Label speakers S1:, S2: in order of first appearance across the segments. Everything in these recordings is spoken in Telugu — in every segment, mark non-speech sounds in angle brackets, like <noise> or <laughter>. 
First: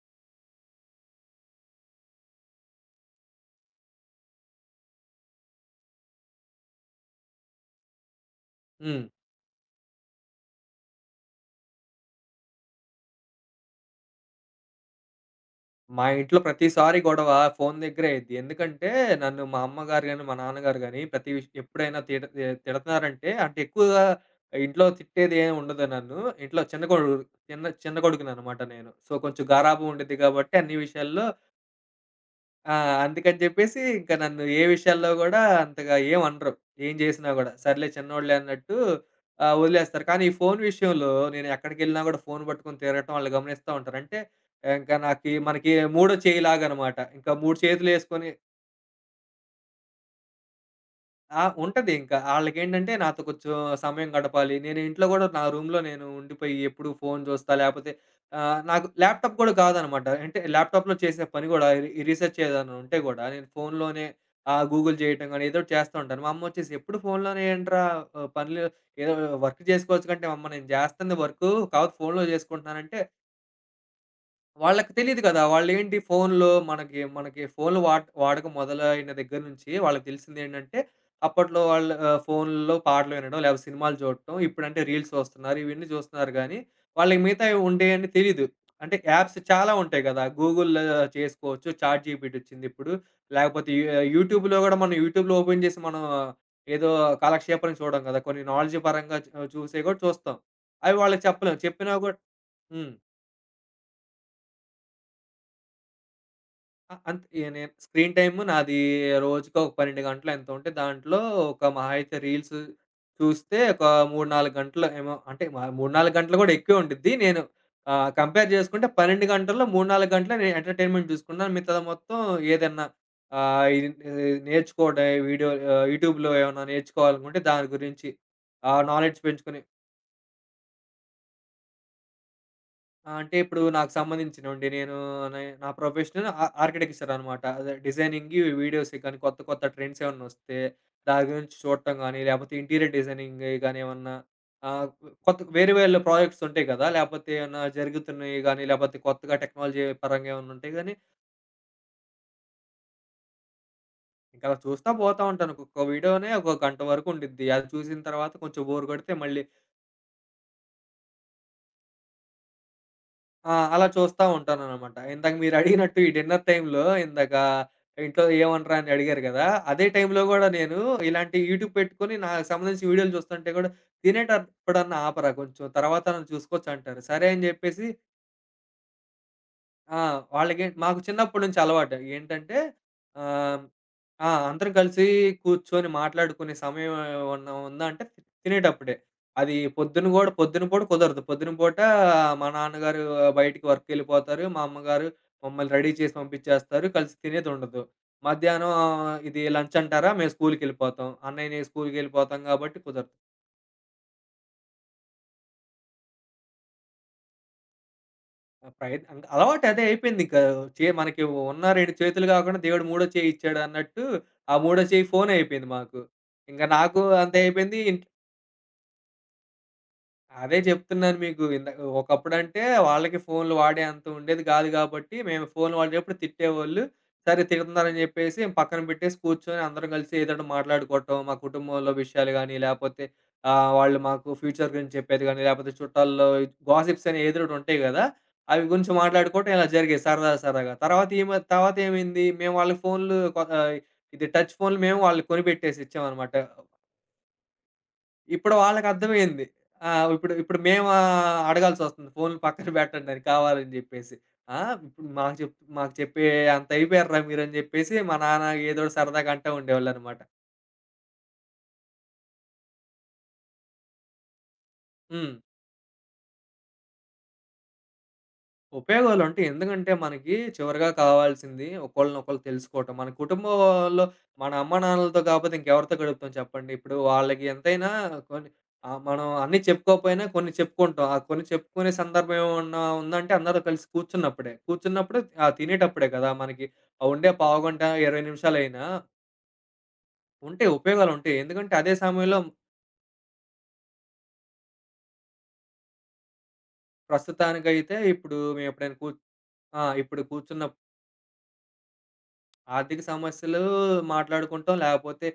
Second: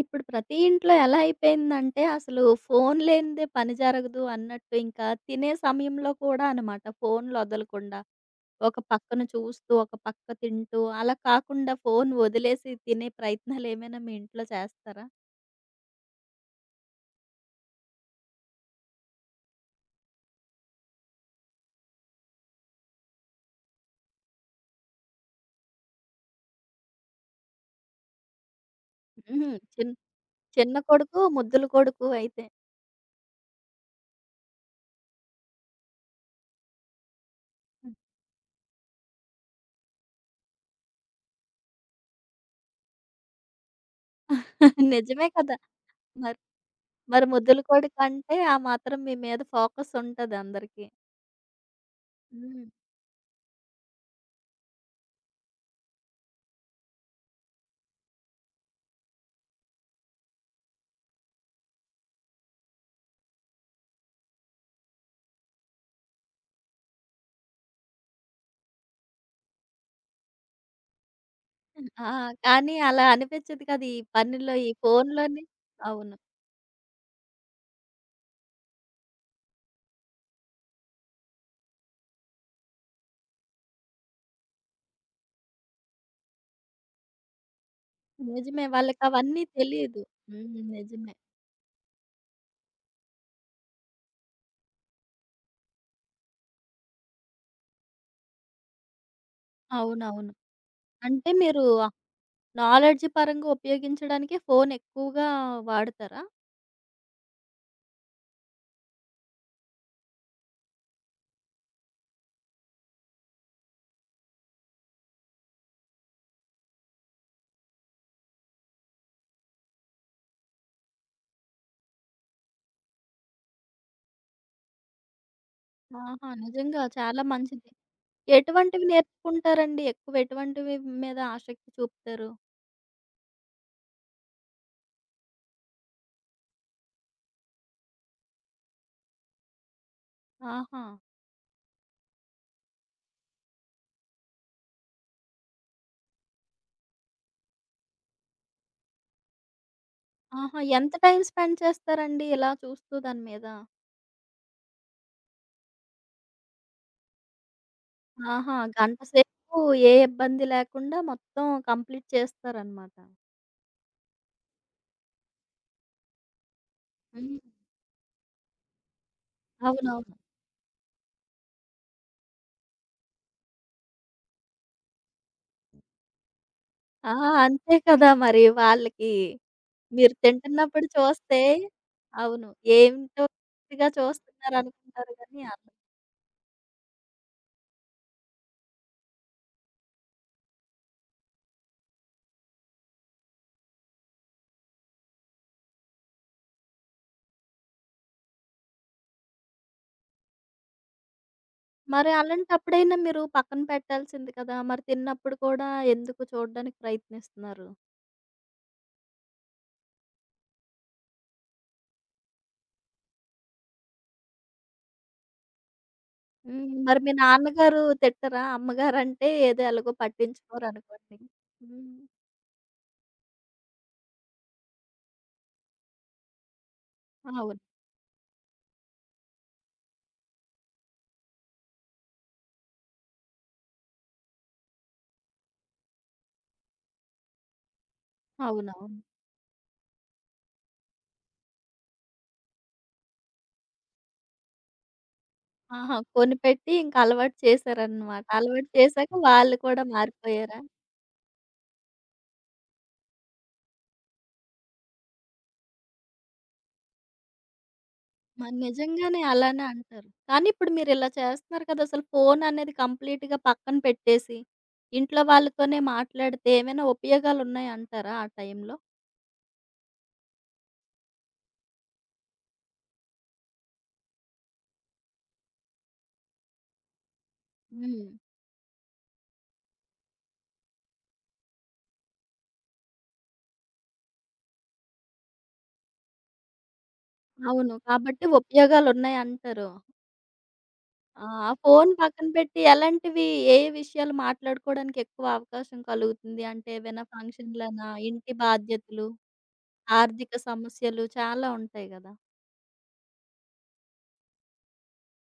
S1: ఇప్పుడు ప్రతి ఇంట్లో ఎలా అయిపోయిందంటే అసలు ఫోన్ లేనిదే పని జరగదు అన్నట్టు, ఇంకా తినే సమయంలో కూడా అనమాట ఫోన్లు వదలకుండా ఒక
S2: హ్మ్.
S1: పక్కన చూస్తూ ఒక పక్క తింటూ అలా కాకుండా ఫోన్ వదిలేసి తినే ప్రయత్నాలు ఏమైనా మీ ఇంట్లో చేస్తారా?
S2: మా ఇంట్లో ప్రతిసారి గొడవ ఫోను దగ్గరే అయిద్ది. ఎందుకంటే నన్ను మా అమ్మగారు గాని, మా నాన్నగారు గాని ప్రతి ఎప్పుడైనా తిడతన్నారంటే, అంటే ఎక్కువగా ఇంట్లో తిట్టేదేమి ఉండదు నన్ను. ఇంట్లో చిన్న కొడుకు, చిన్న చిన్న కొడుకుననమాట నేను. సో, కొంచెం
S1: ఉహుం,
S2: గారాబం
S1: చిన్
S2: ఉండిద్ది కాబట్టి అన్ని
S1: చిన్న కొడుకు
S2: విషయాల్లో
S1: ముద్దుల కొడుకు అయితే.
S2: ఆ! అందుకని జెప్పేసి ఇంక నన్ను ఏ విషయాల్లో గూడా అంతగా ఏమనరు. ఏం జేసినా గూడా. సర్లే
S1: <laughs>
S2: చిన్నోడులే అన్నట్టు వదిలేస్తారు. కానీ ఈ ఫోను విషయంలో నేను ఎక్కడికెళ్ళినా గూడా ఫోను పట్టుకొని తిరగటం ఆళ్ళు గమనిస్తా ఉంటారు. అంటే ఇంక
S1: నిజమే కదా.
S2: మనకి మూడో
S1: మరి
S2: చేయిలాగనమాట.
S1: మరి
S2: ఇంకా 3
S1: ముద్దుల కొడుకు
S2: చేతులేసుకొని
S1: అంటే ఆ మాత్రం మీ మీద ఫోకస్ ఉంటది అందరికి.
S2: ఆ! ఉంటది ఇంకా.
S1: ఉమ్.
S2: ఆళ్ళకేంటంటే నాతో కొంచెం సమయం గడపాలి. నేను ఇంట్లో గూడా నా రూమ్‌లో నేను ఉండిపోయి ఎప్పుడు ఫోన్ చూస్తా. లేపోతే నాకు ల్యాప్‌టాప్ గూడా కాదనమాట. అంటే ల్యాప్‌టాప్‌లో చేసే పని గూడా ఈ ఈ రీసెర్చ్ ఏదైనా ఉంటే గూడా నేను ఫోన్‌లోనే గూగుల్ చేయటం గాని ఏదో ఒకటి చేస్తా ఉంటాను. మా అమ్మొచ్చేసి, "ఎప్పుడు ఫోన్‌లోనే ఏంట్రా పనులు, ఏదో వర్క్ చేసుకోవచ్చు కంటే అమ్మ నేను చేస్తుంది వర్కు కాకపోతే
S1: ఆ,
S2: ఫోన్‌లో
S1: కానీ
S2: చేసుకుంటున్నానంటే."
S1: అలా అనిపించదు కదా ఈ పనిలో, ఈ
S2: వాళ్ళకి తెలీదు కదా!
S1: ఫోన్లోనే.
S2: వాళ్ళేంటి
S1: అవును.
S2: ఫోన్‌లో మనకి మనకి ఫోన్‌లు వాడకం మొదలైన దగ్గర నుంచి వాళ్ళకి తెలిసిందేంటంటే, అప్పట్లో వాళ్ళు ఫోన్‌లో పాటలు వినడం, లేకపోతే సినిమాలు చూడటం, ఇప్పుడంటే రీల్స్ చూస్తున్నారు, ఇవన్నీ చూస్తున్నారు గానీ, వాళ్ళకి మిగతావి ఉండేయని తెలీదు.
S1: నిజమే.
S2: అంటే యాప్స్
S1: వాళ్ళకవన్నీ
S2: చాలా ఉంటాయి
S1: తెలీదు.
S2: కదా!
S1: హ్మ్.
S2: గూగుల్‌లో
S1: నిజమే.
S2: చేసుకోవచ్చు. చాట్‌జీపీటీ వచ్చిందిప్పుడు. లేకపోతే యూట్యూబ్‌లో గూడా మనం యూట్యూబ్‌లో ఓపెన్ చేసి మనం ఏదో కాలక్షేపానికి చూడం కదా! కొన్ని నాలెడ్జ్ పరంగా చూసేవి గూడా
S1: అవునవును.
S2: చూస్తాం. అవి వాళ్ళకి
S1: అంటే
S2: చెప్పలేం.
S1: మీరు
S2: చెప్పినా గూడా హ్మ్.
S1: నాలెడ్జ్ పరంగా ఉపయోగించడానికి ఫోను ఎక్కువగా వాడతారా?
S2: అ అంత్ ఇగ నేను స్క్రీన్ టైమ్ నాది రోజుకి ఒక 12 గంటలో ఎంతో ఉంటే, దాంట్లో ఒక మహా అయితే రీల్స్ చూస్తే ఒక 3, 4 గంటలు ఏమో, అంటే మ 3, 4 గంటలు గూడా ఎక్కువే ఉండిద్ది. నేను కంపేర్ జేసుకుంటే 12 గంటల్లో 3, 4 గంటలే నేను ఎంటర్‌టైన్‌మెంట్ జూసుకున్నాను. మిగతాది మొత్తం ఏదన్నా ఆహ్, ఇది ఇది నేర్చుకోవడమే.
S1: ఆహా!
S2: యూట్యూబ్‌లో ఏమన్నా
S1: నిజంగా చాలా
S2: నేర్చుకోవాలనుకుంటే దాని
S1: మంచిది.
S2: గురించి, ఆ
S1: ఎటువంటివి
S2: నాలెడ్జ్ పెంచుకునే
S1: నేర్చుకుంటారండి? ఎక్కువ ఎటువంటివి మీద ఆసక్తి చూపుతారు?
S2: ఆ! అంటే ఇప్పుడు నాకు సంబంధించినవండి. నేను నే నా ప్రొఫెషన్ ఆర్కిటెక్చరనమాట. అదే డిజైనింగ్‌కి, వీడియోస్‌కి కానీ కొత్త కొత్త ట్రెండ్స్ ఏమన్నొస్తే
S1: ఆహా!
S2: దాని గురించి చూడటం గానీ, లేపోతే ఇంటీరియర్ డిజైనింగ్‌యి గానీ ఏమన్నా ఆహ్, కొత్త వేరే వేరే ప్రాజెక్ట్స్ ఉంటాయి కదా! లేపోతే ఏమన్నా జరుగుతున్నయి గానీ, లేపోతే కొత్తగా టెక్నాలజీ పరంగా ఏమన్నా
S1: ఆహా!
S2: ఉంటయి గానీ,
S1: ఎంత టైమ్ స్పెండ్ చేస్తారండి ఇలా చూస్తూ దాని మీద?
S2: ఇంకలా చూస్తా పోతా ఉంటాను. ఒక్కొక్క వీడియోనే ఒక గంట వరకు ఉండిద్ది. అది చూసిన తర్వాత
S1: ఆహా!
S2: కొంచెం బోర్
S1: గంట
S2: కొడితే మళ్ళీ
S1: సేపు ఏ ఇబ్బంది లేకుండా మొత్తం కంప్లీట్ చేస్తారనమాట.
S2: ఆ! అలా చూస్తా ఉంటాననమాట. ఇందాక మీరడిగినట్టు ఈ డిన్నర్ టైమ్‌లో ఇందాక
S1: హ్మ్.
S2: ఇంట్లో ఏమనరా అని అడిగారు గదా! అదే
S1: అవునవును.
S2: టైమ్‌లో గూడా నేను ఇలాంటి యూట్యూబ్ పెట్టుకొని నాకు సంబంధించిన వీడియోలు చూస్తుంటే గూడా తినేటప్పుడన్నా ఆపరా, కొంచెం తర్వాతన్నా చూసుకోవచ్చు అంటారు.
S1: ఆ!
S2: సరే అని
S1: అంతే
S2: జెప్పేసి
S1: కదా! మరి వాళ్ళకి
S2: ఆ!
S1: మీరు
S2: వాళ్ళకి
S1: తింటున్నప్పుడు
S2: మాకు
S1: చూస్తే.
S2: చిన్నప్పటి నుంచి అలవాటు.
S1: అవును.
S2: ఏంటంటే
S1: ఏంటో
S2: ఆహ్,
S1: పిచ్చిగా
S2: ఆ! అందరం కలిసి
S1: చూస్తున్నారనుకుంటారు గానీ అన్
S2: కూర్చొని మాట్లాడుకునే సమయం ఏమన్నా ఉందా అంటే తినేటప్పుడే. అది పొద్దున గూడా, పొద్దున పూట కుదరదు. పొద్దున పూట మా నాన్నగారు బయటికి వర్క్‌కెళ్ళిపోతారు. మా అమ్మగారు మమ్మల్ని రెడీ చేసి పంపించేస్తారు. కలిసి తినేదుండదు. మధ్యాహ్నం ఇది లంచ్ అంటారా? మేము స్కూల్‌కెళ్ళిపోతాం. అన్నయ్య, నేను
S1: మరి
S2: స్కూల్‌కెళ్ళిపోతాం కాబట్టి
S1: అలాంటప్పుడైనా
S2: కుదరదు.
S1: మీరు పక్కన పెట్టాల్సింది కదా! మరి తిన్నప్పుడు కూడా ఎందుకు చూడడానికి ప్రయత్నిస్తున్నారు?
S2: ఆ! ప్రయత్ అంక అలవాటు అదే అయిపోయిందింక. మనకి ఉన్న 2 చేతులు కాకుండా దేవుడు మూడో చేయి ఇచ్చాడన్నట్టు, ఆ మూడో చేయి ఫోనయిపోయింది మాకు. ఇంక
S1: హ్మ్.
S2: నాకు
S1: మరి మీ
S2: అంతే అయిపోయింది.
S1: నాన్నగారు తిట్టరా? అమ్మగారంటే ఏదో ఎలాగో
S2: అదే
S1: పట్టించుకోరనుకోండి.
S2: చెప్తున్నాను మీకు. ఇందాక
S1: హ్మ్.
S2: ఒకప్పుడంటే వాళ్ళకి ఫోన్‌లు వాడే అంత ఉండేది గాదు గాబట్టి, మేము ఫోన్‌లు వాడేటప్పుడు తిట్టేవోళ్ళు. సరే
S1: అవును.
S2: తిడుతున్నారని జెప్పేసి పక్కన పెట్టేసి కూర్చొని అందరం కలిసి ఏదోటి మాట్లాడుకోవటం, మా కుటుంబంలో విషయాలు గానీ, లేపోతే వాళ్ళు మాకు ఫ్యూచర్ గురించి చెప్పేది గానీ, లేపోతే చుట్టాల్లో గాసిప్స్ అని ఏదో ఒకటి ఉంటాయి గదా! అవి
S1: అవునవును.
S2: గురించి మాట్లాడుకోవటం ఇలా జరిగేది, సరదా సరదాగా. తర్వాత ఏమైంది? మేము వాళ్ళకి ఇది టచ్ ఫోన్‌లు మేము వాళ్ళకి కొనిపెట్టేసి
S1: ఆహా!
S2: ఇచ్చామనమాట.
S1: కొనిపెట్టి ఇంక అలవాటు చేశారనమాట.
S2: ఇప్పుడు
S1: అలవాటు చేశాక
S2: వాళ్ళకర్థమైంది.
S1: వాళ్ళు కూడా
S2: ఆ! ఇప్పుడు ఇప్పుడు
S1: మారిపోయారా?
S2: మేము అడగాల్సొస్తుంది ఫోన్‌లు పక్కన పెట్టండని కావాలని జెప్పేసి. ఆ! ఇప్పుడు మాకు చెప్పే అంత అయిపోయారురా మీరని జెప్పేసి మా నాన్న
S1: మరి
S2: ఏదోటి
S1: నిజంగానే
S2: సరదాగా అంటా
S1: అలానే అంటారు.
S2: ఉండేవాళ్ళనమాట.
S1: కానీ ఇప్పుడు మీరిలా చేస్తున్నారు కదా! అసలు ఫోన్ అనేది కంప్లీట్‌గా పక్కన పెట్టేసి, ఇంట్లో
S2: హ్మ్.
S1: వాళ్ళతోనే మాట్లాడితే ఏమైనా ఉపయోగాలున్నాయంటారా ఆ టైంలో?
S2: ఉపయోగాలు ఉంటాయి. ఎందుకంటే మనకి చివరగా కావాల్సింది ఒకళ్ళనొకళ్ళు తెలుసుకోవటం. మన కుటుంబంలో మన అమ్మానాన్నలతో కాపోతే ఇంకెవరితో గడుపుతాం చెప్పండి. ఇప్పుడు వాళ్ళకి ఎంతైనా
S1: హ్మ్.
S2: కొన్ని మనం అన్నీ చెప్పుకోకపోయినా కొన్ని చెప్పుకుంటాం. ఆ కొన్ని చెప్పుకునే సందర్భం ఏమన్నా ఉందంటే అందరూ కలిసి కూర్చున్నప్పుడే. కూర్చున్నప్పుడు తినేటప్పుడే కదా! మనకి ఆ ఉండే
S1: అవును.
S2: పావుగంట, 20
S1: కాబట్టి
S2: నిమిషాలైనా
S1: ఉపయోగాలున్నాయంటారు.
S2: ఉంటే ఉపయోగాలు ఉంటాయి.
S1: ఆ!
S2: ఉపయోగాలుంటాయి. ఎందుకంటే
S1: ఫోన్
S2: అదే
S1: పక్కన
S2: సమయంలో
S1: పెట్టి ఎలాంటివి, ఏ ఏ విషయాలు మాట్లాడుకోవడానికి ఎక్కువ అవకాశం కలుగుతుంది? అంటే ఏవైనా ఫంక్షన్‌లనా,
S2: ప్రస్తుతానికైతే
S1: ఇంటి
S2: ఇప్పుడు మేము ఎప్పుడైనా
S1: బాధ్యతలు,
S2: ఆ! ఇప్పుడు
S1: ఆర్థిక
S2: కూర్చున్నప్పుడు
S1: సమస్యలు చాలా ఉంటాయి గదా!
S2: ఆర్థిక సమస్యలు మాట్లాడుకుంటాం. లేపోతే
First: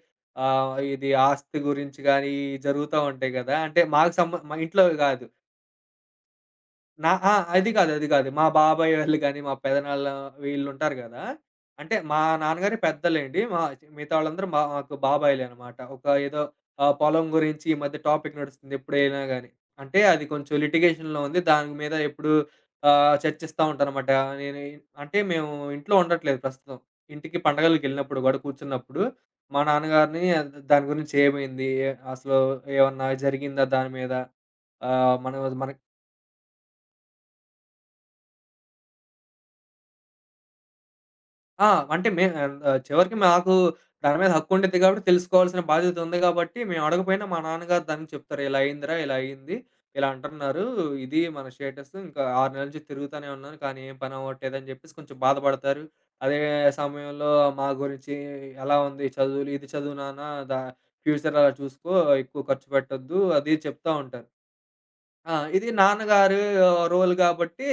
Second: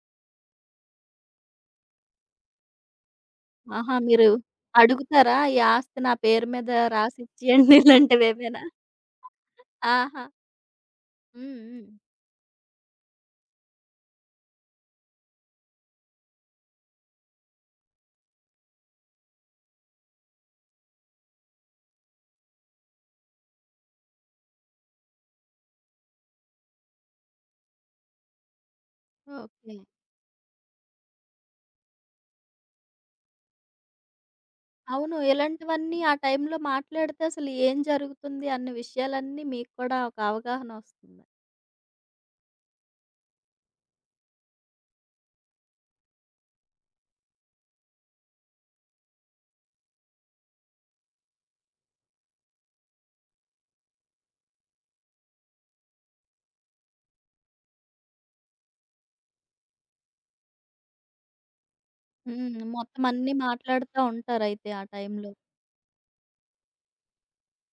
S2: ఇది ఆస్తి గురించి గానీ జరుగుతా ఉంటాయి గదా! అంటే
S1: ఆహా!
S2: మాకు
S1: మీరు
S2: సంబ మా ఇంట్లో గాదు.
S1: అడుగుతారా? ఈ ఆస్తి నా పేరు మీద
S2: ఆ! అది
S1: రాసిచ్చేయండి
S2: కాదు. అది కాదు. మా
S1: ఇలాంటివేమైనా?
S2: బాబాయ్ వాళ్ళు గాని, మా పెదనాన్న
S1: ఆహా!
S2: వీళ్ళుంటారు గదా!
S1: హ్మ్. హ్మ్.
S2: అంటే మా నాన్నగారే పెద్దలేండి. మిగతా వాళ్ళందరూ మాకు బాబాయిలనమాట. ఒక ఏదో పొలం గురించి ఈ మధ్య టాపిక్ నడుస్తుంది ఎప్పుడైనా గాని. అంటే అది కొంచెం లిటిగేషన్‌లో ఉంది. దాని మీద ఎప్పుడు చర్చిస్తా ఉంటాననమాట. నేను అంటే మేము ఇంట్లో ఉండట్లేదు ప్రస్తుతం. ఇంటికి పండగలకెళ్ళినప్పుడు గూడా కూర్చున్నప్పుడు మా
S1: ఓకే.
S2: నాన్నగారిని దాని గురించి ఏమైంది? అసలు ఏమన్నా జరిగిందా దాని మీద? ఆహ్,
S1: అవును.
S2: మనం మన
S1: ఇలాంటివన్నీ ఆ టైంలో మాట్లాడితే అసలు ఏం జరుగుతుంది అన్న విషయాలన్నీ మీకు కూడా ఒక అవగాహన వస్తుంది.
S2: ఆ! అంటే చివరికి మాకు దాని మీద హక్కు ఉండిద్ది కాబట్టి తెలుసుకోవాల్సిన బాధ్యత ఉంది కాబట్టి మేము అడగపోయినా మా నాన్నగారు దానికి చెప్తారు. ఇలా అయిందిరా, ఇలా అయింది. ఇలా అంటున్నారు. ఇది మన స్టేటస్. ఇంకా 6 నెలల నుంచి తిరుగుతూనే ఉన్నాను. కానీ ఏం పని అవ్వట్లేదని చెప్పేసి కొంచెం బాధపడతారు. అదే సమయంలో మా గురించి ఎలా ఉంది చదువులు, ఇది చదువు నాన్న దా ఫ్యూచర్ అలా చూసుకో, ఎక్కువ
S1: హ్మ్.
S2: ఖర్చు
S1: మొత్తం
S2: పెట్టొద్దు
S1: అన్నీ
S2: అది చెప్తా
S1: మాట్లాడుతా
S2: ఉంటారు.
S1: ఉంటారయితే ఆ టైంలో.
S2: ఆ! ఇది నాన్నగారు రోల్ కాబట్టి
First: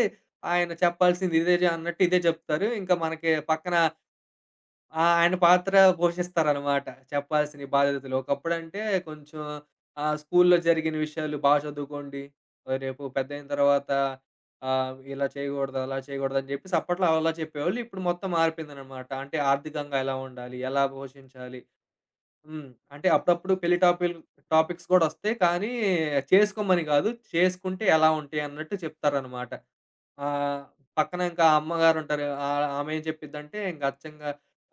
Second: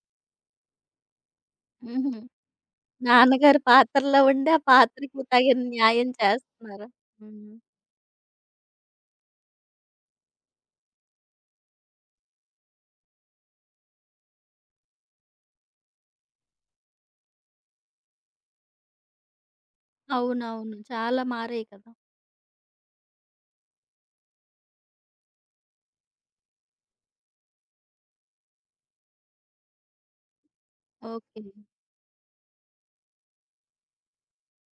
S2: ఆయన చెప్పాల్సింది ఇదే జ అన్నట్టు
S1: హుహు.
S2: ఇదే చెప్తారు. ఇంకా మనకి
S1: నాన్నగారి
S2: పక్కన
S1: పాత్రలో ఉండి ఆ
S2: ఆ!
S1: పాత్రకి
S2: ఆయన
S1: తగిన
S2: పాత్ర
S1: న్యాయం
S2: పోషిస్తారనమాట.
S1: చేస్తున్నారు. హ్మ్.
S2: చెప్పాల్సిన బాధ్యతలు. ఒకప్పుడంటే కొంచెం స్కూల్‌లో జరిగిన విషయాలు బాగా చదువుకోండి. రేపు పెద్దయిన తర్వాత ఇలా చేయకూడదు, అలా చేయకూడదు అని చెప్పేసి అప్పట్లో అలా చెప్పేవాళ్ళు. ఇప్పుడు మొత్తం మారిపోయిందనమాట. అంటే ఆర్థికంగా ఎలా ఉండాలి?
S1: అవునవును.
S2: ఎలా
S1: చాలా
S2: పోషించాలి?
S1: మారాయి కదా!
S2: హ్మ్. అంటే అప్పుడప్పుడు పెళ్లి టాపిల్ టాపిక్స్ కూడా వస్తాయి. కానీ చేసుకోమని కాదు, చేసుకుంటే ఎలా ఉంటాయి అన్నట్టు చెప్తారనమాట. ఆహ్, పక్కన ఇంకా
S1: ఓకే.
S2: అమ్మగారుంటారు. ఆమె ఏం చెప్పిద్దంటే ఇంక అచ్చంగా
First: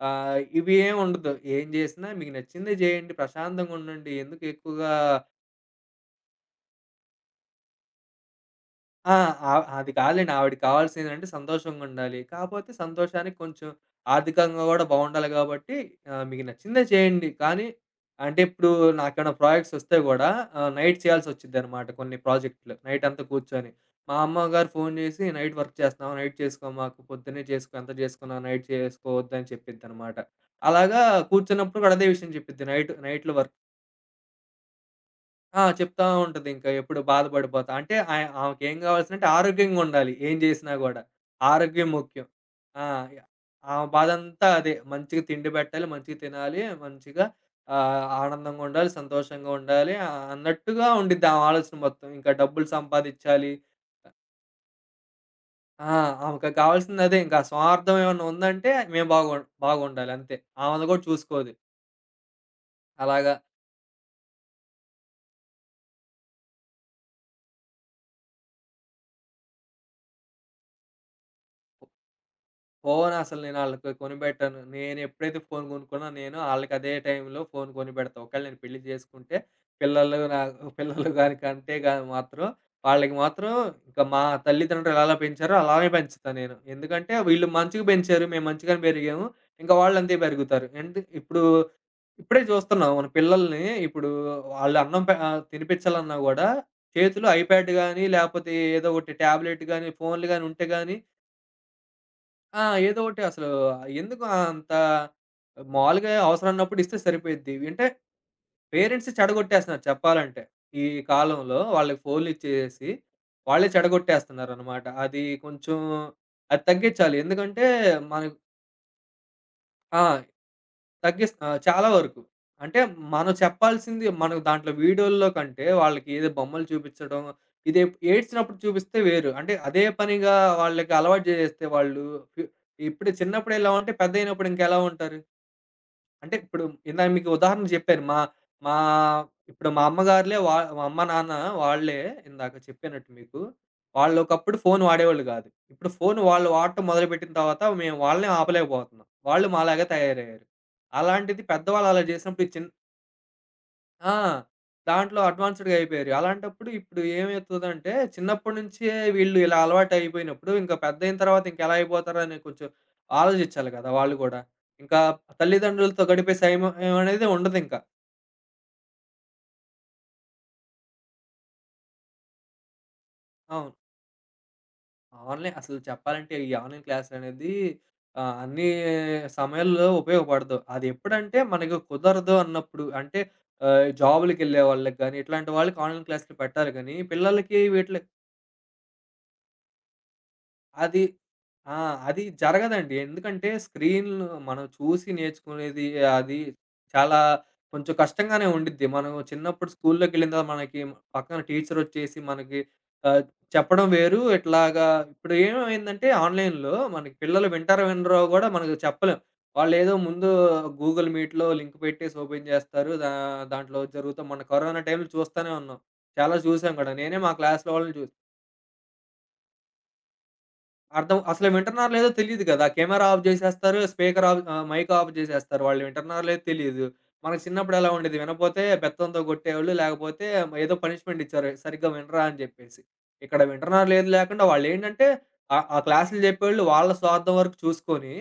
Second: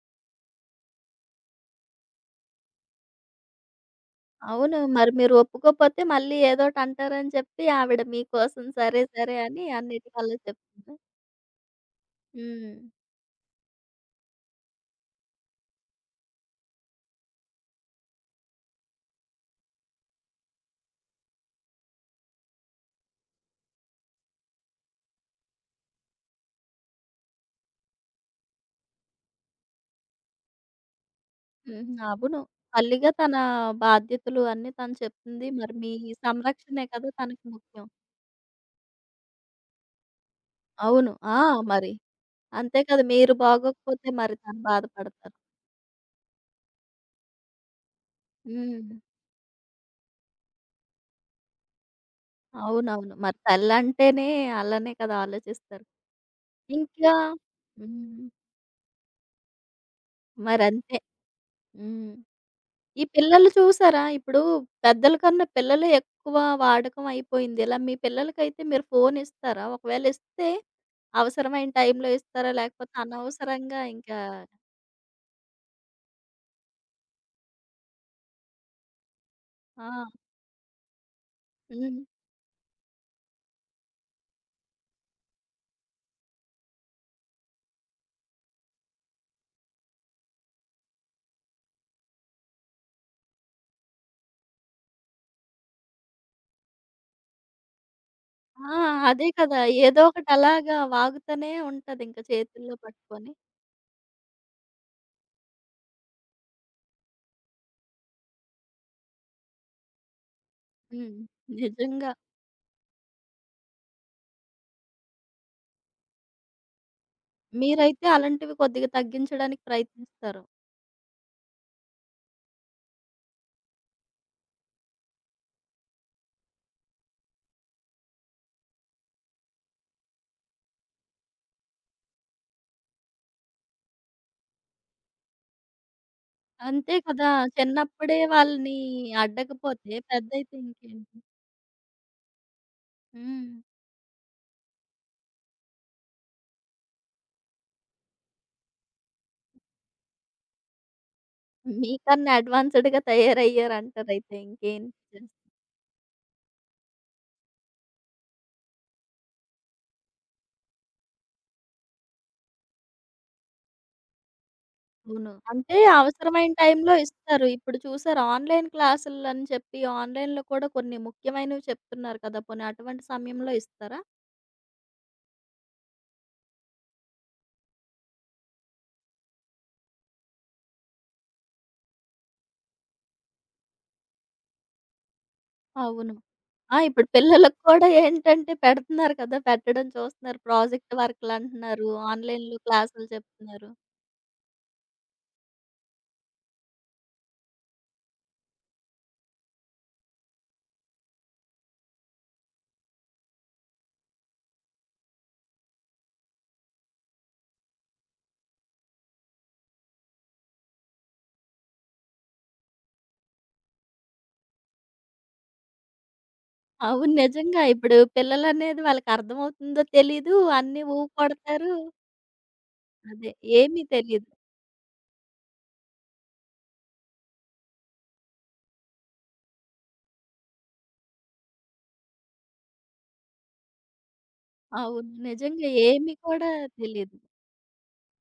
S2: ఇవి ఏం ఉండదు. ఏం జేసినా మీకు నచ్చిందే జేయండి. ప్రశాంతంగా ఉండండి. ఎందుకు
S1: అవును.
S2: ఎక్కువగా
S1: మరి మీరు ఒప్పుకోకపోతే మళ్ళీ ఏదోటి అంటారని చెప్పి ఆవిడ మీకోసం సరే,
S2: ఆ!
S1: సరే అని
S2: అది కాదులెండి.
S1: అన్నిటికల్లా
S2: ఆవిడకి
S1: చెప్తుంది.
S2: కావాల్సిందేంటంటే సంతోషంగుండాలి. కాపోతే
S1: హ్మ్.
S2: సంతోషానికి కొంచెం ఆర్థికంగా గూడా బావుండాలి గాబట్టి మీకు నచ్చిందే చేయండి. కానీ అంటే ఇప్పుడు నాకేమైనా ప్రాజెక్ట్స్ వస్తే గూడా నైట్ చేయాల్సొచ్చిద్దనమాట కొన్ని ప్రాజెక్టులు. నైటంతా కూర్చొని. మా అమ్మగారు ఫోను జేసి, "నైట్ వర్క్ చేస్తున్నావా? నైట్ చేసుకోమాకు. పొద్దున్నే చేసుకో. ఎంత చేసుకున్నావు నైట్ చేసుకోవద్దు" అని చెప్పిద్దనమాట. అలాగా కూర్చున్నప్పుడు
S1: హ్మ్.
S2: గూడా అదే విషయం
S1: అవును.
S2: చెప్పిద్ది.
S1: తల్లిగా
S2: నైట్‌లో
S1: తన
S2: వర్క్
S1: బాధ్యతలు అన్నీ తను చెప్తుంది.
S2: ఆ!
S1: మరి మీ
S2: చెప్తా ఉంటదింక
S1: సంరక్షణే
S2: ఎప్పుడు
S1: కదా తనకి
S2: బాధపడిపోతా.
S1: ముఖ్యం.
S2: అంటే ఆమెకేం కావాల్సిందంటే ఆరోగ్యంగుండాలి ఏం చేసినా గూడా.
S1: అవును. ఆ!
S2: ఆరోగ్యం
S1: మరి.
S2: ముఖ్యం.
S1: అంతే
S2: ఆ!
S1: కదా!
S2: య
S1: మీరు
S2: ఆమె
S1: బాగోకపోతే మరి
S2: బాధంతా
S1: తను
S2: అదే. మంచిగా
S1: బాధపడతారు.
S2: తిండి పెట్టాలి, మంచిగా తినాలి, మంచిగా
S1: హ్మ్.
S2: ఆనందంగుండాలి, సంతోషంగా ఉండాలి అన్నట్టుగా ఉండిద్ది ఆమె ఆలోచన మొత్తం. ఇంకా డబ్బులు
S1: అవునవును. మరి
S2: సంపాదిచ్చాలి.
S1: తల్లంటేనే అలానే కదా ఆలోచిస్తారు.
S2: ఆ! ఆమెకి
S1: ఇంకా
S2: కావాల్సిందదే. ఇంకా స్వార్థం ఏమన్నా
S1: హ్మ్.
S2: ఉందంటే మేము బాగుండాలి అంతే. ఆమెను
S1: మరంతే.
S2: గూడా చూసుకోదు.
S1: హ్మ్. ఈ
S2: అలాగా
S1: పిల్లలు చూసారా? ఇప్పుడు పెద్దల కన్నా పిల్లలే ఎక్కువ వాడకం అయిపోయింది. ఇలా మీ పిల్లలకైతే మీరు ఫోను ఇస్తారా? ఒకవేళ ఇస్తే అవసరమైన టైంలో ఇస్తారా? లేకపోతే
S2: ఫోన్ అసలు నేను
S1: అనవసరంగా
S2: ఆళ్ళకి
S1: ఇంకా
S2: కొనిపెట్టాను. నేనెప్పుడైతే ఫోన్ కొనుక్కున్నానో నేను ఆళ్ళకి అదే టైంలో ఫోన్ కొనిపెడతా. ఒకవేళ నేను పెళ్లి చేసుకుంటే పిల్లలు
S1: ఆ!
S2: నా పిల్లలు గాని కంటే
S1: హ్మ్.
S2: గాని మాత్రం వాళ్ళకి మాత్రం ఇంకా మా తల్లిదండ్రులు ఎలా పెంచారో అలానే పెంచుతా నేను. ఎందుకంటే వీళ్ళు మంచిగా పెంచారు. మేము మంచిగానే పెరిగాము. ఇంకా వాళ్ళంతే పెరుగుతారు. ఇప్పుడు ఇప్పుడే చూస్తున్నాం మన పిల్లల్ని ఇప్పుడు వాళ్ళు తినిపించాలన్నా గూడా చేతిలో ఐప్యాడ్ గాని, లేపోతే
S1: ఆ!
S2: ఏదో ఒకటి
S1: అదే కదా!
S2: టాబ్లెట్ గాని,
S1: ఏదో
S2: ఫోన్‌లు
S1: ఒకటి
S2: గాని ఉంటే
S1: అలాగా
S2: గాని
S1: వాగుతూనే ఉంటది ఇంకా
S2: ఆ!
S1: చేతుల్లో
S2: ఏదో ఒకటి
S1: పట్టుకొని.
S2: అసలు ఎందుకు అంత మాములుగా అవసరమన్నప్పుడు ఇస్తే సరిపోయిద్ది. అంటే పేరెంట్స్ చెడగొట్టేస్తున్నారు చెప్పాలంటే. ఈ
S1: హ్మ్.
S2: కాలంలో వాళ్ళకి
S1: నిజంగా.
S2: ఫోన్‌లు ఇచ్చేసేసి వాళ్ళే చెడగొట్టేస్తున్నారనమాట. అది కొంచెం అది తగ్గించాలి. ఎందుకంటే
S1: మీరైతే
S2: మన
S1: అలాంటివి కొద్దిగా తగ్గించడానికి
S2: ఆ!
S1: ప్రయత్నిస్తారు.
S2: తగ్గిస్ ఆ! చాలా వరకు. అంటే మనం చెప్పాల్సింది మనకు దాంట్లో వీడియోల్లో కంటే వాళ్ళకి ఏదో బొమ్మలు చూపించడం, ఇదే ఏడ్చినప్పుడు చూపిస్తే వేరు. అంటే అదే పనిగా వాళ్ళకి అలవాటు చేసేస్తే వాళ్ళు ఇప్పుడే చిన్నప్పుడు ఎలా ఉంటే పెద్దయినప్పుడు ఇంకెలా ఉంటారు? అంటే ఇప్పుడు
S1: అంతే
S2: ఇందాక మీకు
S1: కదా!
S2: ఉదాహరణ చెప్పాను. మా
S1: చిన్నప్పుడే
S2: మా
S1: వాళ్ళని
S2: ఇప్పుడు
S1: అడ్డకపోతే పెద్దయితే
S2: మా అమ్మ,
S1: ఇంకేంటి?
S2: నాన్న వాళ్ళే ఇందాక చెప్పినట్టు మీకు.
S1: హ్మ్.
S2: వాళ్ళొకప్పుడు ఫోను వాడేవాళ్ళు గాదు. ఇప్పుడు ఫోను వాళ్ళు వాడటం మొదలుపెట్టిన తర్వాత మేము వాళ్ళని ఆపలేకపోతున్నాం. వాళ్ళు మాలాగా తయారయ్యారు. అలాంటిది పెద్దవాళ్ళు అలా
S1: మీకన్నా
S2: చేసినప్పుడు ఈ చిన్
S1: అడ్వాన్స్‌డ్‌గా
S2: ఆ!
S1: తయారయ్యారంటారైతే ఇంకేం
S2: దాంట్లో
S1: చేస్
S2: అడ్వాన్స్‌డ్‌గా అయిపోయారు. అలాంటప్పుడు ఇప్పుడు ఏమైతదంటే, చిన్నప్పటి నుంచే వీళ్ళు ఇలా అలవాటయిపోయినప్పుడు, ఇంకా పెద్దయిన తర్వాత ఇంకెలా అయిపోతారని కొంచెం ఆలోచించాలి కదా! వాళ్ళు గూడా. ఇంకా
S1: అవును. అంటే
S2: తల్లిదండ్రులతో గడిపే
S1: అవసరమైన
S2: సమయం
S1: టైంలో
S2: అనేది
S1: ఇస్తారు.
S2: ఉండదింక.
S1: ఇప్పుడు చూసారా, ఆన్‌లైన్ క్లాసులని చెప్పి ఆన్‌లైన్‌లో కూడా కొన్ని ముఖ్యమైనవి చెప్తున్నారు కదా! పోనీ అటువంటి సమయంలో
S2: అవును.
S1: ఇస్తారా?
S2: ఆన్‌లైన్ అసలు చెప్పాలంటే ఈ ఆన్‌లైన్ క్లాసులనేది అన్ని సమయాల్లో ఉపయోగపడదు. అదెప్పుడంటే, మనకు కుదరదు అన్నప్పుడు. అంటే జాబులకెళ్ళే వాళ్ళకి గానీ, ఇట్లాంటి వాళ్ళకి ఆన్‌లైన్
S1: అవును.
S2: క్లాసులు పెట్టాలి
S1: ఆ!
S2: గానీ,
S1: ఇప్పుడు పిల్లలకి
S2: పిల్లలకి
S1: కూడా
S2: వీటిలకి
S1: ఏంటంటే పెడుతున్నారు కదా! పెట్టడం చూస్తున్నారు. ప్రాజెక్ట్
S2: అది ఆ!
S1: వర్కులంటున్నారు.
S2: అది
S1: ఆన్‌లైన్‌లో
S2: జరగదండి.
S1: క్లాసులు
S2: ఎందుకంటే
S1: చెప్తున్నారు.
S2: స్క్రీన్‌లు మనం చూసి నేర్చుకునేది అది చాలా కొంచెం కష్టంగానే ఉండిద్ది. మనం చిన్నప్పుడు స్కూల్లోకెళ్ళిన తర్వాత మనకి పక్కన టీచరొచ్చేసి మనకి ఆహ్, చెప్పడం వేరు. ఇట్లాగా ఇప్పుడు ఏమైందంటే ఆన్‌లైన్‌లో మనకి పిల్లలు వింటారో వినరో గూడా మనకు చెప్పలేం. వాళ్ళేదో ముందు గూగుల్ మీట్‌లో లింక్ పెట్టేసి ఓపెన్ జేస్తారు. దాంట్లో జరుగుతా మొన్న కరోనా టైంలో చూస్తానే ఉన్నాం. చాలా చూసాం గూడా.
S1: అవును.
S2: నేనే మా
S1: నిజంగా
S2: క్లాస్‌లో వాళ్ళని
S1: ఇప్పుడు
S2: చూ
S1: పిల్లలనేది వాళ్ళకర్థమవుతుందో తెలీదు. అన్నీ ఊ
S2: అర్థం అసలు
S1: కొడతారు.
S2: వింటున్నారో లేదో తెలీదు కదా! కెమెరా ఆఫ్
S1: అదే,
S2: జేసేస్తారు.
S1: ఏమీ
S2: స్పీకర్
S1: తెలీదు.
S2: ఆఫ్ మైక్ ఆఫ్ జేసేస్తారు. వాళ్ళు వింటున్నారో లేదో తెలీదు. మనకు చిన్నప్పుడు ఎలా ఉండేది? వినపోతే బెత్తంతో కొట్టేవాళ్ళు. లేకపోతే ఏదో పనిష్మెంట్ ఇచ్చారు. సరిగ్గా వినరా అని జెప్పేసి. ఇక్కడ వింటున్నారో లేదో లేకుండా వాళ్ళేంటంటే
S1: అవును. నిజంగా
S2: ఆ ఆ
S1: ఏమి
S2: క్లాసులు
S1: కూడా
S2: జెప్పేవాళ్ళు వాళ్ళ
S1: తెలీదు.
S2: స్వార్థం వరకు చూసుకొని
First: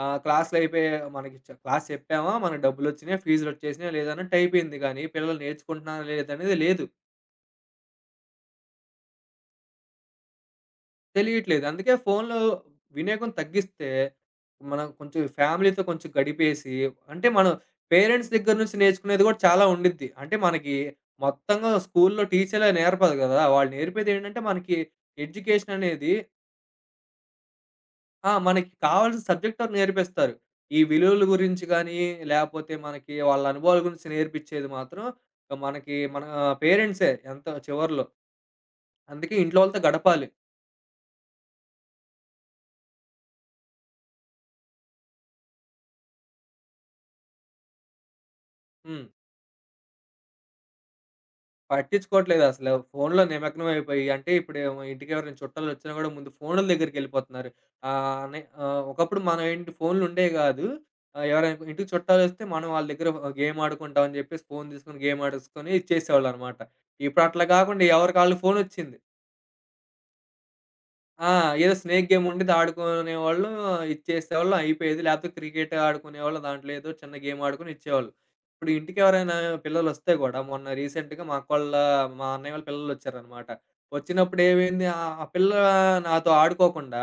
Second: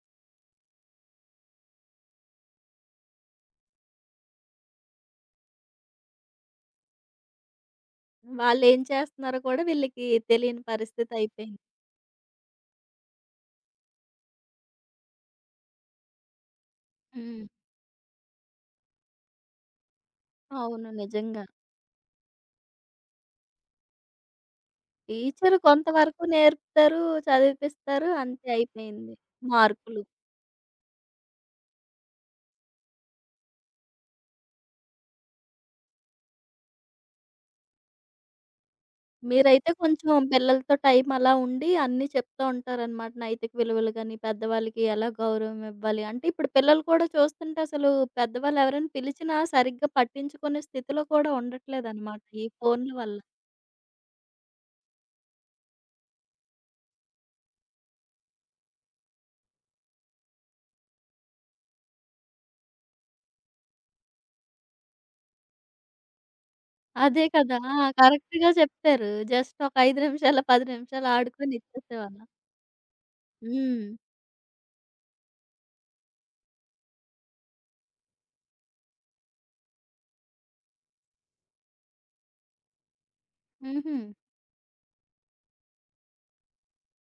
S2: క్లాసులు అయిపోయే మనకి క్లాస్ చెప్పామా? మనకు డబ్బులొచ్చినాయా? ఫీజులొచ్చేసినాయా? లేదన్నట్టు అయిపోయింది గానీ, పిల్లలు నేర్చుకుంటున్నారా లేదనేది లేదు.
S1: వాళ్ళేం చేస్తున్నారో కూడా వీళ్ళకి తెలియని పరిస్థితయిపోయింది.
S2: తెలియట్లేదు. అందుకే ఫోన్‌లో వినియోగం తగ్గిస్తే, మనం కొంచెం ఫ్యామిలీతో కొంచెం గడిపేసి, అంటే
S1: హ్మ్.
S2: మనం పేరెంట్స్ దగ్గర నుంచి నేర్చుకునేది కూడా చాలా ఉండిద్ది. అంటే మనకి
S1: అవును. నిజంగా.
S2: మొత్తంగా స్కూల్‌లో టీచర్లే నేర్పదు కదా! వాళ్ళు నేర్పేది ఏంటంటే మనకి
S1: టీచరు
S2: ఎడ్యుకేషన్ అనేది
S1: కొంతవరకు నేర్పుతారు, చదివిపిస్తారు
S2: ఆ!
S1: అంతే
S2: మనకి
S1: అయిపోయింది.
S2: కావాల్సిన సబ్జెక్ట్ వరకు
S1: మార్కులు.
S2: నేర్పిస్తారు. ఈ విలువల గురించి గానీ, లేపోతే మనకి వాళ్ళ అనుభవాల గురించి నేర్పిచ్చేది మాత్రం మనకి మన పేరెంట్సే ఎంత చివర్లో. అందుకే ఇంట్లో
S1: మీరైతే
S2: వాళ్ళతో
S1: కొంచెం
S2: గడపాలి.
S1: పిల్లలతో టైం అలా ఉండి అన్నీ చెప్తూ ఉంటారనమాట. నైతిక విలువలు గాని, పెద్దవాళ్ళకి ఎలా గౌరవం ఇవ్వాలి. అంటే ఇప్పుడు పిల్లలు కూడా చూస్తుంటే అసలు పెద్దవాళ్ళు ఎవరైనా
S2: హ్మ్.
S1: పిలిచినా సరిగ్గా పట్టించుకునే స్థితిలో కూడా ఉండట్లేదనమాట.
S2: పట్టించుకోవట్లేదు
S1: ఈ
S2: అసలు.
S1: ఫోన్ల వల్ల.
S2: ఫోనులో నిమగ్నం అయిపోయి, అంటే ఇప్పుడేమో ఇంటికెవరైనా చుట్టాలొచ్చినా గూడా ముందు ఫోనుల దగ్గరికెళ్ళిపోతున్నారు. ఒకప్పుడు మనం ఏంటి ఫోనులుండేయి గాదు. ఎవరైనా ఇంటికి చుట్టాలొస్తే మనం వాళ్ళ దగ్గర గేమ్ ఆడుకుంటాం అని జెప్పేసి ఫోను తీసుకొని గేమ్ ఆడేసుకొని ఇచ్చేసేవాళ్ళనమాట. ఇప్పుడు
S1: అదే
S2: అట్లా
S1: కదా! ఆ!
S2: గాకుండా ఎవరికాళ్ళు
S1: కరెక్ట్‌గా
S2: ఫోనొచ్చింది.
S1: చెప్పారు. జస్ట్ ఒక 5 నిమిషాలు, 10 నిమిషాలు
S2: ఆ!
S1: ఆడుకొని
S2: ఏదో స్నేక్ గేమ్
S1: ఇచ్చేసేవాళ్ళం.
S2: ఉండేది. ఆడుకునేవాళ్ళు,
S1: హ్మ్.
S2: ఇచ్చేసేవాళ్ళు అయిపోయేది. లేపోతే క్రికెట్ ఆడుకునేవాళ్ళు. దాంట్లో ఏదో చిన్న గేమ్ ఆడుకొని ఇచ్చేవాళ్ళు. ఇప్పుడు ఇంటికెవరైనా పిల్లలొస్తే గూడా, మొన్న రీసెంట్‌గా మా అన్నయ్య వాళ్ళ పిల్లలొచ్చారనమాట.
S1: హుహు.
S2: వచ్చినప్పుడు ఏమైంది ఆ పిల్ల నాతో ఆడుకోకుండా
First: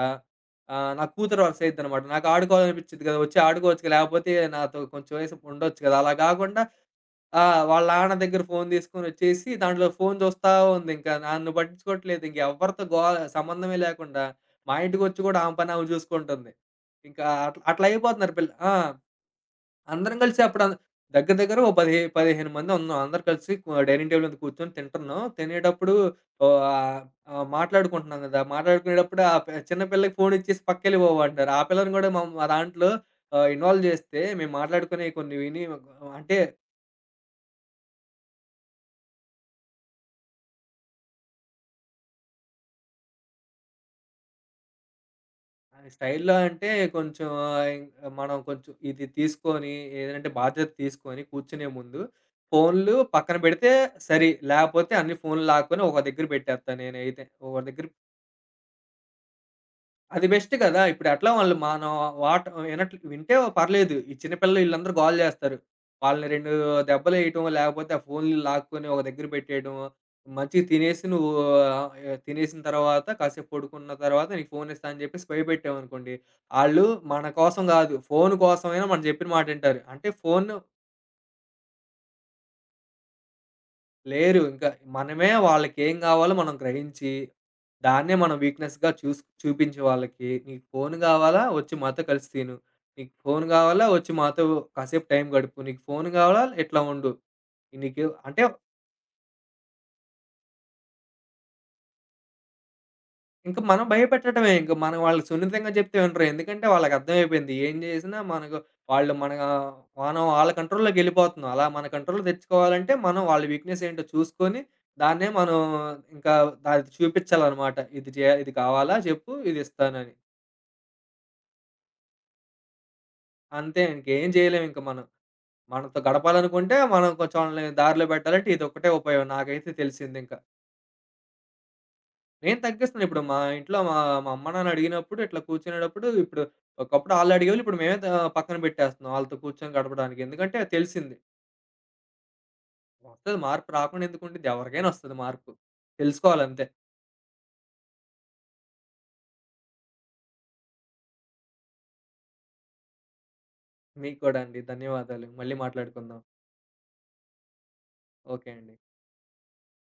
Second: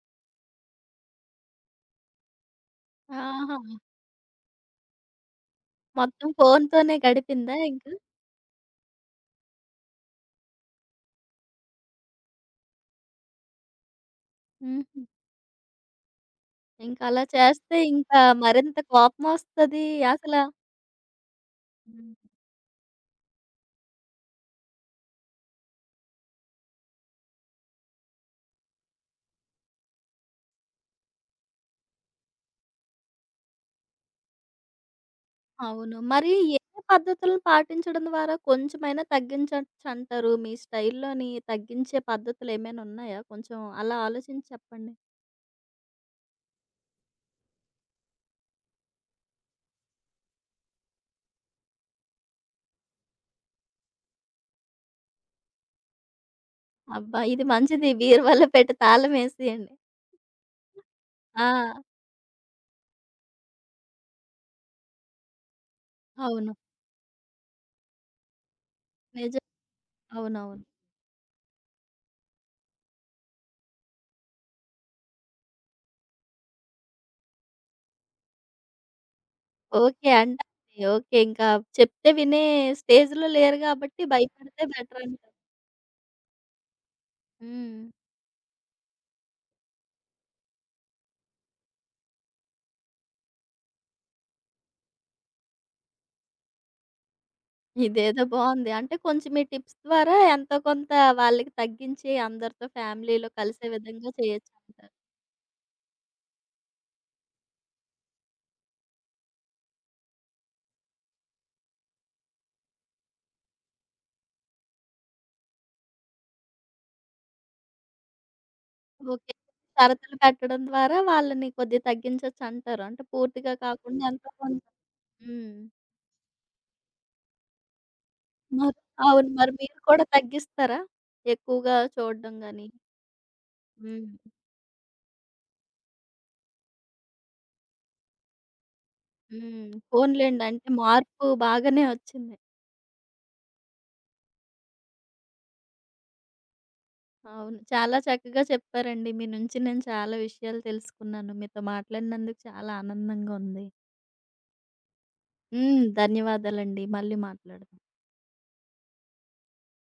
S2: నా కూతురు వరస అయిద్దనమాట. నాకు ఆడుకోవాలనిపిచ్చిద్ది కదా! వచ్చి
S1: ఆహా!
S2: ఆడుకోవచ్చు కదా! లేపోతే నాతో కొంచెం సేపు ఉండొచ్చు కదా! అలా
S1: మొత్తం
S2: గాకుండా
S1: ఫోనుతోనే
S2: ఆ!
S1: గడిపిందా
S2: వాళ్ళ
S1: ఇంక?
S2: నాన్న దగ్గర ఫోను తీసుకొనొచ్చేసి, దాంట్లో ఫోను చూస్తా ఉందింకా. నన్ను పట్టించుకోవట్లేదు. ఇంకెవ్వరితో గో సంబంధమే లేకుండా, మా
S1: హుహు.
S2: ఇంటికొచ్చి కూడా ఆమె పని ఆమె చూసుకుంటుంది.
S1: ఇంక అలా
S2: ఇంకా అట్లా
S1: చేస్తే
S2: అట్లా
S1: ఇంకా
S2: అయిపోతున్నారు ఆ!
S1: మరింత కోపమొస్తది
S2: అందరం
S1: అసల
S2: కలిసి అప్పుడు దగ్గర దగ్గర ఓ 10,
S1: హ్మ్.
S2: 15 మంది ఉన్నాం. అందరూ కలిసి డైనింగ్ టేబుల్ మీద కూర్చొని తింటున్నాం. తినేటప్పుడు ఓహ్! ఆహ్, మాట్లాడుకుంటున్నాం కదా! మాట్లాడుకునేటప్పుడు ఆ పి చిన్న పిల్లకి ఫోను ఇచ్చేసి పక్కెళ్ళిపోవు అంటారు. ఆ పిల్లని కూడా మా మా దాంట్లో ఇన్వాల్వ్ చేస్తే, మేము మాట్లాడుకునే కొన్ని విని,
S1: అవును. మరి
S2: అంటే
S1: ఏ పద్ధతులను పాటించడం ద్వారా కొంచెమైనా తగ్గించొచ్చంటారు? మీ స్టైల్‌లోని తగ్గించే పద్ధతులేమైనా ఉన్నాయా? కొంచెం అలా ఆలోచించి చెప్పండి.
S2: అది స్టైల్‌లో అంటే కొంచెం ఆహ్, ఇం మనం కొంచెం ఇది తీసుకొని ఏదంటే బాధ్యత తీసుకొని కూర్చునే ముందు ఫోన్‌లు పక్కన పెడితే సరి. లేపోతే అన్ని ఫోన్‌లు లాక్కొని ఒక దగ్గర పెట్టేస్తాను
S1: అబ్బా!
S2: నేనైతే.
S1: ఇది
S2: ఒక దగ్గర
S1: మంచిది. బీరువాలో పెట్టి తాళం యేసేయండి.
S2: అది బెస్ట్ కదా! ఇప్పుడు ఎట్లా
S1: ఆ!
S2: వాళ్ళు మనం వాట వినట్ వింటే పర్లేదు. ఈ చిన్న పిల్లలు ఈళ్ళందరూ గోల చేస్తారు. వాళ్ళని 2
S1: అవును.
S2: దెబ్బలేయటం, లేకపోతే ఆ ఫోన్‌లు లాక్కొని ఒక దగ్గర
S1: నిజం.
S2: పెట్టేయడం.
S1: అవునవును.
S2: మంచిగా తినేసి నువ్వు ఆహ్, తినేసిన తర్వాత కాసేపు పడుకున్న తర్వాత నీకు ఫోన్ ఇస్తా అని చెప్పేసి భయపెట్టామనుకోండి, ఆళ్ళు మన కోసం కాదు, ఫోన్ కోసమైనా మనం చెప్పిన మాట వింటారు. అంటే
S1: ఓకే. అంటే
S2: ఫోను
S1: ఓకే. ఇంకా చెప్తే వినే స్టేజ్‌లో లేరు గాబట్టి
S2: లేరు.
S1: భయపడితే
S2: ఇంకా
S1: బెటరంటారు.
S2: మనమే వాళ్ళకేం గావాలో మనం గ్రహించి,
S1: హ్మ్.
S2: దాన్నే మనం వీక్‌నెస్‌గా చూపించి వాళ్ళకి, "నీకు ఫోను గావాలా? ఒచ్చి మాతో కలిసి తిను. నీకు ఫోను గావాలా? ఒచ్చి మాతో కాసేపు టైం గడుపు. నీకు ఫోను గావాలా? ఇట్లా ఉండు. నీకు"
S1: ఇదేదో
S2: అంటే
S1: బావుంది. అంటే కొంచెం మీ టిప్స్ ద్వారా ఎంతో కొంత వాళ్ళకి తగ్గించి అందరితో ఫ్యామిలీలో
S2: ఇంక
S1: కలిసే
S2: మనం
S1: విధంగా
S2: భయపెట్టడమే. ఇంక
S1: చేయొచ్చంటారు.
S2: మనం వాళ్ళకి సున్నితంగా జెప్తే వినరు. ఎందుకంటే వాళ్ళకర్థమైపోయింది. ఏం జేసినా మనకు వాళ్ళు మన మనం ఆళ్ళ కంట్రోల్‌లోకెళ్ళిపోతున్నాం. అలా మన కంట్రోల్‌లో తెచ్చుకోవాలంటే మనం వాళ్ళ వీక్‌నెస్ ఏంటో చూసుకొని, దాన్నే మనం ఇంకా అది చూపిచ్చాలనమాట. ఇది కావాలా చెప్పు
S1: ఓకే.
S2: ఇదిస్తానని.
S1: షరతులు పెట్టడం ద్వారా వాళ్ళని కొద్దిగా తగ్గించొచ్చంటారు. అంటే పూర్తిగా
S2: అంతే
S1: కాకుండా
S2: ఇంకేం
S1: ఎంతో
S2: జేయలేం
S1: కొంత.
S2: ఇంక మనం.
S1: హ్మ్.
S2: మనతో గడపాలనుకుంటే మనం కొంచెం వాళ్ళని దారిలో పెట్టాలంటే
S1: మరి
S2: ఇదొక్కటే ఉపాయం
S1: అవును. మరి
S2: నాకైతే
S1: మీరు కూడా
S2: తెలిసిందింక.
S1: తగ్గిస్తారా? ఎక్కువగా చూడడం
S2: నేను
S1: గాని.
S2: తగ్గిస్తున్నాను. ఇప్పుడు మా ఇంట్లో మా
S1: హ్మ్.
S2: మా అమ్మ, నాన్న అడిగినప్పుడు ఇట్లా కూర్చునేటప్పుడు ఇప్పుడు ఒకప్పుడు ఆళ్ళడిగేవాళ్ళు. ఇప్పుడు మేమే పక్కన పెట్టేస్తున్నాం ఆళ్ళతో
S1: హ్మ్.
S2: కూర్చొని గడపడానికి.
S1: పోనీలెండి.
S2: ఎందుకంటే
S1: అంటే
S2: అది తెలిసింది.
S1: మార్పు బాగానే వచ్చింది.
S2: వస్తది మార్పు రాకుండా ఎందుకుండిద్ది? ఎవరికైనా వస్తది మార్పు. తెలుసుకోవాలంతే.
S1: అవును. చాలా చక్కగా చెప్పారండి. మీ నుంచి నేను చాలా విషయాలు తెలుసుకున్నాను. మీతో మాట్లాడినందుకు చాలా ఆనందంగా ఉంది.
S2: మీకు కూడా అండి. ధన్యవాదాలు. మళ్ళీ
S1: హ్మ్.
S2: మాట్లాడుకుందాం.
S1: ధన్యవాదాలండి. మళ్ళీ మాట్లాడదాం.
S2: ఓకే అండి.